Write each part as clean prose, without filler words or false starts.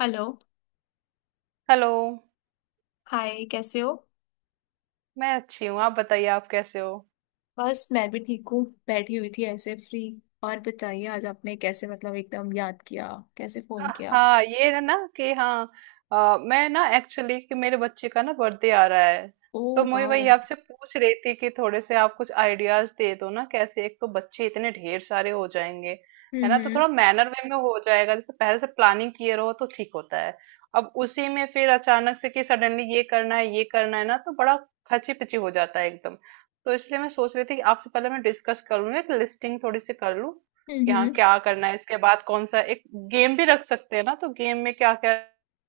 Hello. Hello. Hi, कैसे हो? मैं अच्छी हूँ, आप बताइए आप कैसे हो। बस मैं भी ठीक हूँ, बैठी हुई थी ऐसे फ्री। और बताइए, आज आपने कैसे, मतलब एकदम याद किया, कैसे फोन किया? हाँ ये है ना कि हाँ। मैं ना एक्चुअली कि मेरे बच्चे का ना बर्थडे आ रहा है। ओ, तो मैं वाह। वही हम्म, आपसे पूछ रही थी कि थोड़े से आप कुछ आइडियाज दे दो ना, कैसे एक तो बच्चे इतने ढेर सारे हो जाएंगे। है ना, तो हम्म, थोड़ा मैनर वे में हो जाएगा, जैसे पहले से प्लानिंग किए रहो तो ठीक होता है। अब उसी में फिर अचानक से कि सडनली ये करना है ना तो बड़ा खची पिची हो जाता है एकदम। तो इसलिए मैं सोच रही थी कि आपसे पहले मैं डिस्कस कर लूँ, एक लिस्टिंग थोड़ी सी कर लूँ कि हाँ हम्म, क्या करना है, इसके बाद कौन सा एक गेम भी रख सकते हैं ना, तो गेम में क्या क्या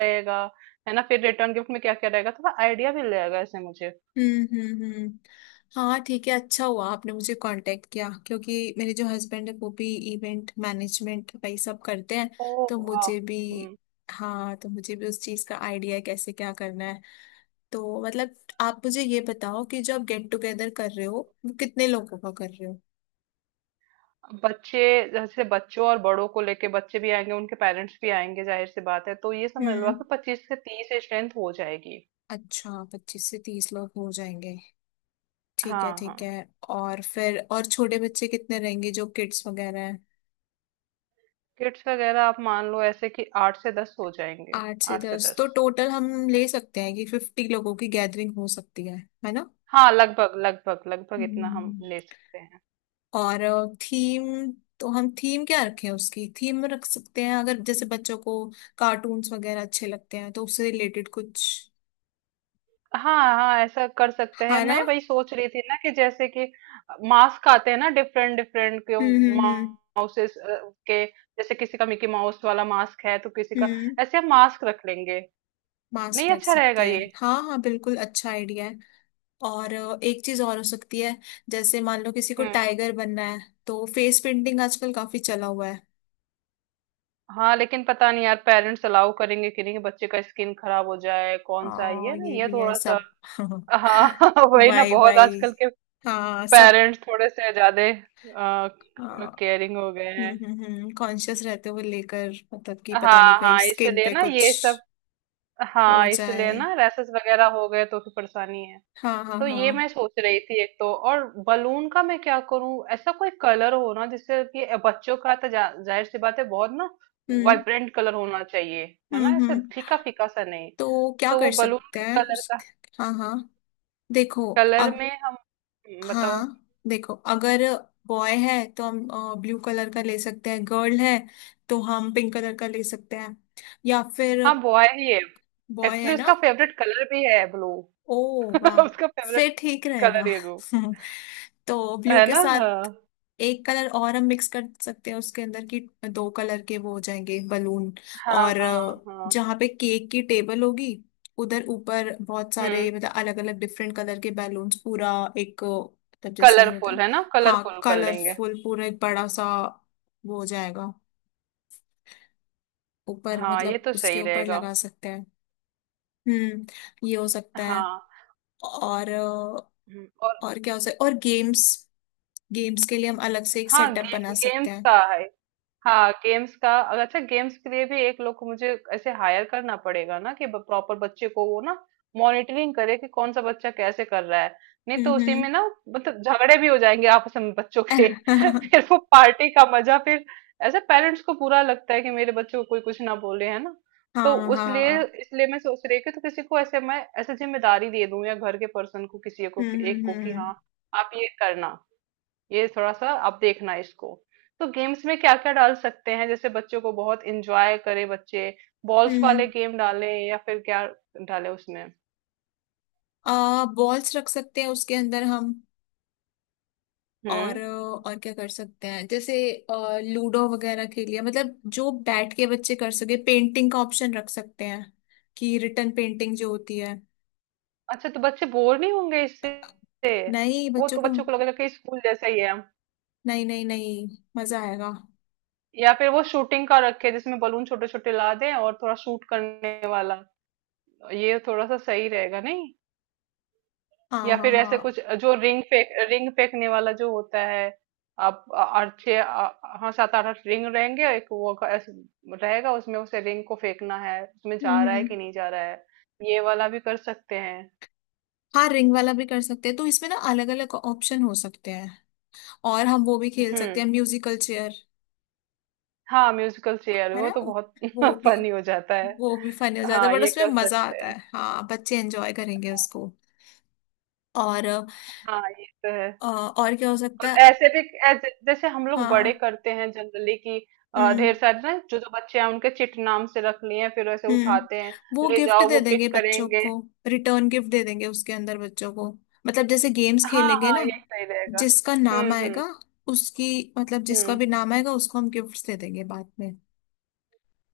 रहेगा। है ना, फिर रिटर्न गिफ्ट में क्या क्या रहेगा, थोड़ा आइडिया भी लगेगा ऐसे मुझे। हम्म, हम्म, हाँ, ठीक है। अच्छा हुआ आपने मुझे कांटेक्ट किया, क्योंकि मेरे जो हस्बैंड है वो भी इवेंट मैनेजमेंट वही सब करते हैं। ओ तो वाह। मुझे भी हम्म। हाँ, तो मुझे भी उस चीज़ का आइडिया है कैसे क्या करना है। तो मतलब, आप मुझे ये बताओ कि जो आप गेट टुगेदर कर रहे हो, वो कितने लोगों का कर रहे हो? बच्चे। जैसे बच्चों और बड़ों को लेके बच्चे भी आएंगे उनके पेरेंट्स भी आएंगे, जाहिर सी बात है, तो ये समझ लो हम्म। कि 25 से 30 स्ट्रेंथ हो जाएगी। अच्छा, 25 से 30 लोग हो जाएंगे। ठीक है, हाँ हाँ। ठीक है। और फिर, और छोटे बच्चे कितने रहेंगे जो किड्स वगैरह हैं? किड्स वगैरह आप मान लो ऐसे कि 8 से 10 हो जाएंगे। आठ से आठ से दस दस तो टोटल हम ले सकते हैं कि 50 लोगों की गैदरिंग हो सकती है ना। हाँ लगभग लगभग लगभग इतना हम हम्म। ले सकते हैं। और थीम, तो हम थीम क्या रखें? उसकी थीम रख सकते हैं, अगर जैसे बच्चों को कार्टून्स वगैरह अच्छे लगते हैं तो उससे रिलेटेड कुछ, हाँ हाँ ऐसा कर सकते हैं, है ना। मैं वही सोच रही थी ना कि जैसे कि मास्क आते हैं ना डिफरेंट डिफरेंट के हम्म, हम्म, हम्म, माउसेस के, जैसे किसी का मिकी माउस वाला मास्क है तो किसी का, हम्म। ऐसे हम मास्क रख लेंगे। मास्क नहीं, रख अच्छा सकते रहेगा ये। हैं, हाँ हाँ, बिल्कुल अच्छा आइडिया है। और एक चीज और हो सकती है। जैसे मान लो किसी को हम्म। टाइगर बनना है, तो फेस पेंटिंग आजकल काफी चला हुआ है। हाँ लेकिन पता नहीं यार पेरेंट्स अलाउ करेंगे कि नहीं, बच्चे का स्किन खराब हो जाए, कौन सा है ये ना ये ये भी है थोड़ा सा। सब। हाँ वही ना, वाई बहुत वाई आजकल के हाँ, सब। पेरेंट्स थोड़े से ज्यादा हाँ। केयरिंग हो गए हम्म, हैं। हम्म, हम्म। कॉन्शियस रहते हुए, लेकर मतलब कि पता नहीं हाँ कहीं हाँ स्किन इसलिए पे ना कुछ ये सब। हो हाँ इसलिए जाए। ना, रैसेस वगैरह हो गए तो फिर परेशानी है। हाँ हाँ तो ये हाँ। मैं सोच रही थी एक तो और बलून का मैं क्या करूं, ऐसा कोई कलर हो ना जिससे कि बच्चों का तो जाहिर सी बात है, बहुत ना हम्म, वाइब्रेंट कलर होना चाहिए। है ना, हम्म, ऐसा हम्म। फीका फीका सा नहीं। तो क्या तो वो कर बलून सकते के हैं कलर उस। का, हाँ हाँ, देखो। कलर अब, में हम। बताओ। हाँ देखो, अगर बॉय है तो हम ब्लू कलर का ले सकते हैं, गर्ल है तो हम पिंक कलर का ले सकते हैं, या फिर। हाँ बॉय ही है, बॉय है एक्चुअली ना। उसका फेवरेट कलर भी है ब्लू। ओ, वाह। उसका फेवरेट फिर ठीक रहेगा। कलर है वो। तो ब्लू है के ना। हाँ साथ एक कलर और हम मिक्स कर सकते हैं उसके अंदर की, दो कलर के वो हो जाएंगे बलून। हाँ और हाँ हाँ। जहाँ पे केक की टेबल होगी, उधर ऊपर बहुत हम्म। सारे, मतलब अलग अलग डिफरेंट कलर के बैलून्स पूरा, एक, मतलब जैसे होता कलरफुल है। है ना, हाँ, कलरफुल कर लेंगे। कलरफुल पूरा एक बड़ा सा वो हो जाएगा ऊपर, हाँ ये मतलब तो उसके सही ऊपर रहेगा। लगा सकते हैं। हम्म, ये हो सकता है। हाँ। और और। और क्या हो सकता है? और गेम्स। गेम्स के लिए हम अलग से एक हाँ सेटअप गे, बना सकते गेम्स हैं। का है। हाँ गेम्स का अच्छा, गेम्स के लिए भी एक लोग को मुझे ऐसे हायर करना पड़ेगा ना कि प्रॉपर बच्चे को वो ना मॉनिटरिंग करे कि कौन सा बच्चा कैसे कर रहा है। नहीं तो उसी में हम्म, ना मतलब झगड़े भी हो जाएंगे आपस में बच्चों के। हम्म। फिर वो पार्टी का मजा फिर, ऐसे पेरेंट्स को बुरा लगता है कि मेरे बच्चे को कोई कुछ ना बोले, है ना। तो हाँ उसलिए हाँ। इसलिए मैं सोच रही हूँ कि तो किसी को ऐसे मैं ऐसे जिम्मेदारी दे दूँ या घर के पर्सन को, किसी को हम्म, एक हम्म, को कि हाँ हम्म, आप ये करना, ये थोड़ा सा आप देखना इसको। तो गेम्स में क्या क्या डाल सकते हैं जैसे बच्चों को बहुत इंजॉय करे बच्चे। बॉल्स वाले हम्म। गेम डालें या फिर क्या डालें उसमें। आ बॉल्स रख सकते हैं उसके अंदर हम। और हम्म। और क्या कर सकते हैं? जैसे लूडो वगैरह खेल लिया, मतलब जो बैठ के बच्चे कर सके, पेंटिंग का ऑप्शन रख सकते हैं कि रिटर्न पेंटिंग जो होती है। अच्छा तो बच्चे बोर नहीं होंगे इससे? नहीं, वो बच्चों तो को। बच्चों को लगेगा कि स्कूल जैसा ही है। नहीं नहीं नहीं। मजा आएगा। या फिर वो शूटिंग का रखे जिसमें बलून छोटे छोटे ला दें और थोड़ा शूट करने वाला, ये थोड़ा सा सही रहेगा नहीं? हाँ या हाँ फिर ऐसे हाँ। कुछ जो रिंग फेंक, रिंग फेंकने वाला जो होता है। आप आठ छः हाँ सात आठ आठ रिंग रहेंगे, एक वो ऐसे रहेगा उसमें, उसे रिंग को फेंकना है उसमें जा हम्म, रहा है हम्म। कि नहीं जा रहा है। ये वाला भी कर सकते हैं। हाँ, रिंग वाला भी कर सकते हैं, तो इसमें ना अलग अलग ऑप्शन हो सकते हैं। और हम वो भी खेल सकते हम्म। हैं, म्यूजिकल चेयर। हाँ म्यूजिकल चेयर है वो ना। तो बहुत वो भी फनी हो जाता है। वो भी फनी हो जाता है, हाँ बट ये उसमें कर मजा सकते आता हैं। है। हाँ, बच्चे एंजॉय करेंगे उसको। और हाँ ये तो है। और क्या हो सकता और है? ऐसे भी जैसे हम लोग बड़े हाँ। करते हैं जनरली कि ढेर हम्म, सारे ना, जो जो बच्चे हैं उनके चिट नाम से रख लिए हैं फिर वैसे उठाते हम्म। वो हैं, ले गिफ्ट जाओ दे वो देंगे पिक बच्चों करेंगे। को, रिटर्न गिफ्ट दे देंगे उसके अंदर बच्चों को, मतलब जैसे गेम्स हाँ, खेलेंगे हाँ, ना, ये सही रहेगा। जिसका नाम हुँ, हुँ, आएगा उसकी, मतलब जिसका हुँ। भी नाम आएगा उसको हम गिफ्ट्स दे देंगे बाद में,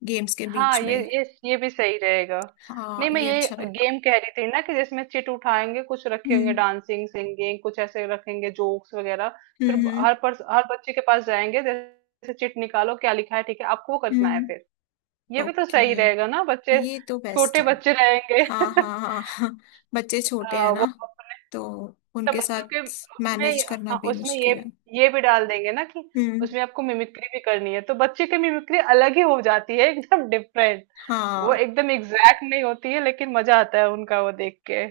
गेम्स के हाँ, बीच में। ये भी सही रहेगा। हाँ, नहीं, मैं ये ये अच्छा रहेगा। गेम कह रही थी ना कि जिसमें चिट उठाएँगे, कुछ रखेंगे हम्म, डांसिंग, सिंगिंग, कुछ ऐसे रखेंगे जोक्स वगैरह। फिर हम्म, ब हम्म, हर पर्स हर बच्चे के पास जाएँगे, जैसे चिट निकालो, क्या लिखा है, ठीक है, आपको वो करना है हम्म। फिर। ये भी तो ओके, सही रहेगा ना, बच्चे ये तो बेस्ट छोटे है। बच्चे रहेंगे। हाँ हाँ हाँ हाँ। बच्चे छोटे हाँ, हैं वो। ना, तो अच्छा उनके बच्चों के साथ मैनेज उसमें करना हाँ भी उसमें ये मुश्किल है। ये भी डाल देंगे ना कि हम्म। उसमें आपको मिमिक्री भी करनी है तो बच्चे की मिमिक्री अलग ही हो जाती है एकदम डिफरेंट। वो हाँ एकदम एग्जैक्ट नहीं होती है लेकिन मजा आता है उनका वो देख के।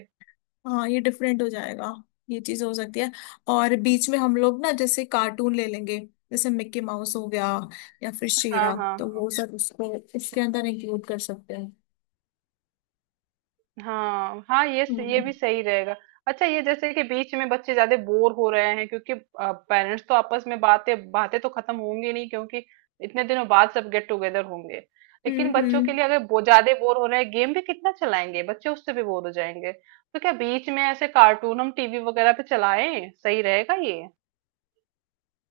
हाँ, ये डिफरेंट हो जाएगा, ये चीज हो सकती है। और बीच में हम लोग ना जैसे कार्टून ले लेंगे, जैसे मिक्की माउस हो गया या फिर हाँ शेरा, तो हाँ वो सब उसको इसके अंदर इंक्लूड कर सकते हैं। हाँ हाँ ये ये हम्म, भी सही रहेगा। अच्छा ये जैसे कि बीच में बच्चे ज्यादा बोर हो रहे हैं क्योंकि पेरेंट्स तो आपस में बातें, बातें तो खत्म होंगी नहीं क्योंकि इतने दिनों बाद सब गेट टुगेदर होंगे, हम्म, लेकिन बच्चों के लिए अगर ज्यादा बोर हो रहे हैं गेम भी कितना चलाएंगे बच्चे उससे भी बोर हो जाएंगे, तो क्या बीच में ऐसे कार्टून हम टीवी वगैरह पे चलाएं, सही रहेगा ये?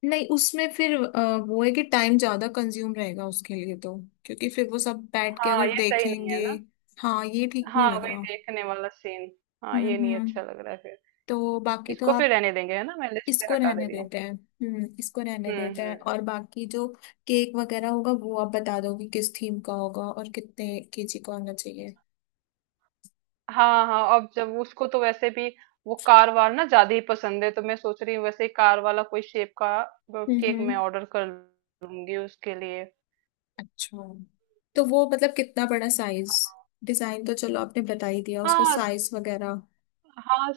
नहीं, उसमें फिर वो है कि टाइम ज्यादा कंज्यूम रहेगा उसके लिए तो, क्योंकि फिर वो सब बैठ के हाँ अगर ये सही नहीं देखेंगे। है ना। हाँ, ये ठीक हाँ नहीं लग वही रहा। देखने वाला सीन। हाँ हम्म, ये नहीं हम्म। अच्छा लग रहा है फिर। तो बाकी तो इसको फिर आप, रहने देंगे, है ना, मैं लिस्ट से इसको हटा दे रहने रही हूँ। देते हैं, हम्म, इसको रहने देते हैं, हम्म। और बाकी जो केक वगैरह होगा, वो आप बता दोगे किस थीम का होगा और कितने केजी का होना चाहिए। हाँ हाँ अब जब उसको तो वैसे भी वो कार वार ना ज्यादा ही पसंद है तो मैं सोच रही हूँ वैसे ही कार वाला कोई शेप का हम्म, केक मैं हम्म। ऑर्डर कर लूंगी उसके लिए। अच्छा, तो वो मतलब कितना बड़ा साइज, डिजाइन तो चलो आपने बता ही दिया, उसका हाँ साइज वगैरह। हाँ।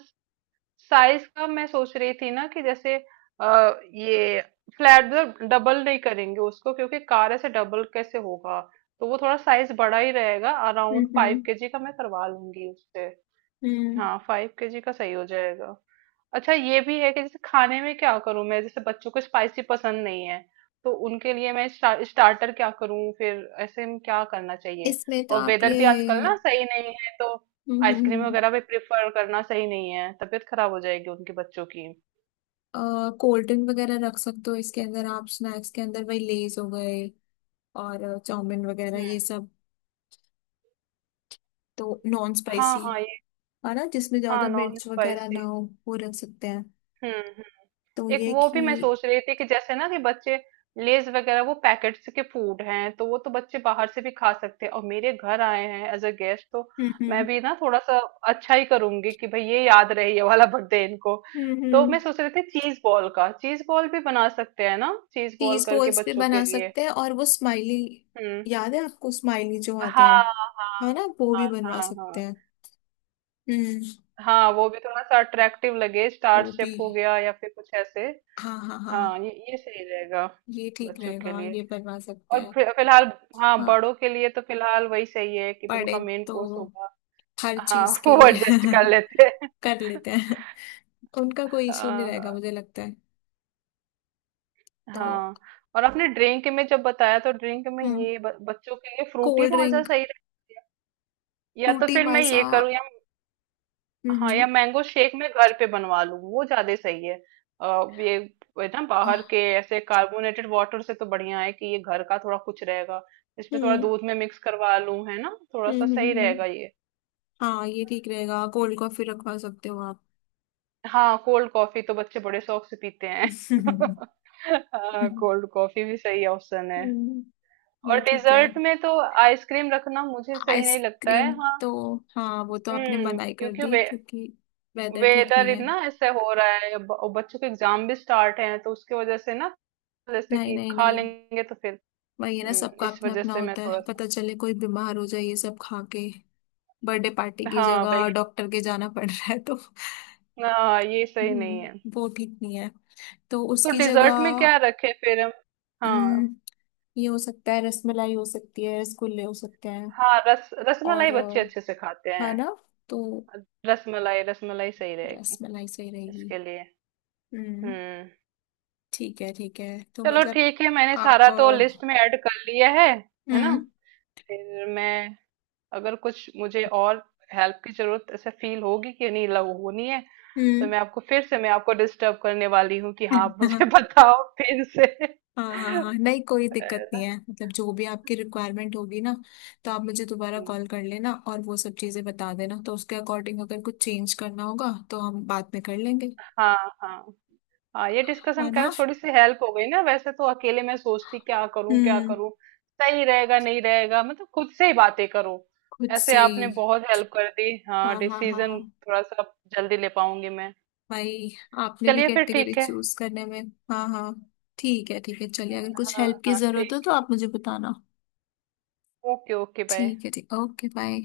साइज का मैं सोच रही थी ना कि जैसे ये फ्लैट, डबल नहीं करेंगे उसको क्योंकि कार ऐसे डबल कैसे होगा। तो वो थोड़ा साइज बड़ा ही रहेगा, हम्म, अराउंड फाइव हम्म, केजी का मैं करवा लूंगी उससे। हम्म। हाँ 5 केजी का सही हो जाएगा। अच्छा ये भी है कि जैसे खाने में क्या करूं मैं, जैसे बच्चों को स्पाइसी पसंद नहीं है तो उनके लिए मैं स्टार्टर क्या करूं फिर, ऐसे में क्या करना चाहिए? इसमें तो और आप वेदर भी आजकल ये। ना सही नहीं है तो हम्म, हम्म, आइसक्रीम वगैरह भी प्रेफर करना सही नहीं है, तबीयत खराब हो जाएगी उनके बच्चों की। कोल्ड ड्रिंक वगैरह रख सकते हो इसके अंदर आप, स्नैक्स के अंदर वही लेज हो गए और चाउमिन वगैरह ये हम्म। सब, तो नॉन हाँ स्पाइसी, हाँ ये। है ना, जिसमें हाँ ज्यादा नॉन मिर्च वगैरह ना स्पाइसी। हो, वो रख सकते हैं। हम्म। तो एक ये वो कि। भी मैं सोच रही थी कि जैसे ना कि बच्चे लेज वगैरह वो पैकेट्स के फूड हैं तो वो तो बच्चे बाहर से भी खा सकते हैं, और मेरे घर आए हैं एज अ गेस्ट, तो मैं हम्म, भी ना थोड़ा सा अच्छा ही करूंगी कि भाई ये याद रहे ये वाला बर्थडे इनको। तो हम्म। मैं सोच रही थी चीज बॉल का, चीज बॉल भी बना सकते हैं ना चीज बॉल चीज करके बॉल्स भी बच्चों के बना लिए। सकते हैं और वो स्माइली, हम्म। याद है आपको स्माइली जो आते हाँ हैं, है ना, हाँ वो भी बनवा हाँ सकते हाँ। हैं। हम्म। हाँ वो भी थोड़ा सा अट्रैक्टिव लगे, स्टार वो शेप भी, हो गया या फिर कुछ ऐसे। हाँ हाँ हाँ हाँ, ये सही रहेगा ये ठीक बच्चों के रहेगा, ये लिए। बनवा सकते और हैं। फिलहाल, हाँ हाँ, बड़ों के लिए तो फिलहाल वही सही है कि पड़े, उनका मेन कोर्स तो होगा। हर हाँ चीज के वो लिए। एडजस्ट कर लेते हैं। कर लेते हैं, उनका कोई इश्यू नहीं हाँ रहेगा हाँ मुझे लगता है तो। हाँ। और आपने ड्रिंक में जब बताया तो ड्रिंक में हम्म। ये बच्चों के लिए फ्रूटी कोल्ड मौजा ड्रिंक, सही रहती है, या तो फ्रूटी फिर मैं माजा। ये करूँ या हाँ, या हम्म। मैंगो शेक मैं घर पे बनवा लूँ वो ज्यादा सही है। आ, ये ये ना आह। बाहर के ऐसे कार्बोनेटेड वाटर से तो बढ़िया है कि ये घर का थोड़ा कुछ रहेगा, इसमें थोड़ा हम्म, दूध में मिक्स करवा लूँ, है ना, थोड़ा हम्म, सा सही रहेगा ये। हाँ, ये ठीक रहेगा, कोल्ड कॉफी रखवा सकते हो आप। हाँ कोल्ड कॉफी तो बच्चे बड़े शौक से पीते हैं। हाँ कोल्ड कॉफी भी सही ऑप्शन है। हम्म, और ये ठीक है। डेजर्ट में तो आइसक्रीम रखना मुझे सही नहीं लगता है, आइसक्रीम हाँ। तो, हाँ, वो तो आपने मनाही कर क्योंकि दी, क्योंकि वेदर ठीक वेदर नहीं है। इतना ऐसे हो रहा है और बच्चों के एग्जाम भी स्टार्ट हैं तो उसकी वजह से ना, जैसे नहीं कि नहीं खा नहीं, लेंगे तो फिर। वही है ना, सबका इस अपना वजह अपना से मैं होता थोड़ा है, सा। पता चले कोई बीमार हो जाए ये सब खा के। बर्थडे पार्टी की हाँ भाई, जगह डॉक्टर के जाना पड़ रहा है तो। हाँ ये सही नहीं है। वो ठीक नहीं है। तो तो उसकी जगह। डेजर्ट में क्या रखे फिर हम? हाँ हम्म, ये हो सकता है, रसमलाई हो सकती है, रसगुल्ले हो सकते हैं। हाँ रस और रसमलाई बच्चे अच्छे से खाते है हैं। ना, तो रसमलाई, रसमलाई सही रहेगी रसमलाई सही रहेगी। इसके लिए। हम्म। हुँ, ठीक है, ठीक है, तो चलो मतलब ठीक है, मैंने आप सारा तो लिस्ट में ऐड कर लिया है ना? हम्म, फिर मैं, अगर कुछ मुझे और हेल्प की ज़रूरत ऐसे फ़ील होगी कि नहीं लग होनी है, तो हम्म। मैं आपको फिर से मैं आपको डिस्टर्ब करने वाली हूँ कि हाँ, आप मुझे बताओ फिर से। हाँ हाँ हाँ, नहीं कोई दिक्कत नहीं अ, है, मतलब जो भी आपकी रिक्वायरमेंट होगी ना, तो आप मुझे दोबारा हुँ, कॉल कर लेना और वो सब चीज़ें बता देना, तो उसके अकॉर्डिंग अगर कुछ चेंज करना होगा तो हम बाद में कर लेंगे। हाँ, हाँ। हाँ ये है डिस्कशन ना। करने से थोड़ी सी हेल्प हो गई ना, वैसे तो अकेले मैं सोचती क्या हम्म। करूं सही रहेगा नहीं रहेगा, मतलब खुद से ही बातें करो। खुद ऐसे से ही। आपने बहुत हेल्प कर दी, हाँ हाँ हाँ डिसीजन हाँ। थोड़ा सा जल्दी ले पाऊंगी मैं। भाई, आपने भी चलिए फिर कैटेगरी ठीक है। चूज करने में। हाँ हाँ, ठीक है, ठीक है, चलिए, अगर कुछ हाँ हेल्प की हाँ जरूरत हो ठीक। तो आप मुझे बताना। Okay okay bye. ठीक है, ठीक, ओके, बाय।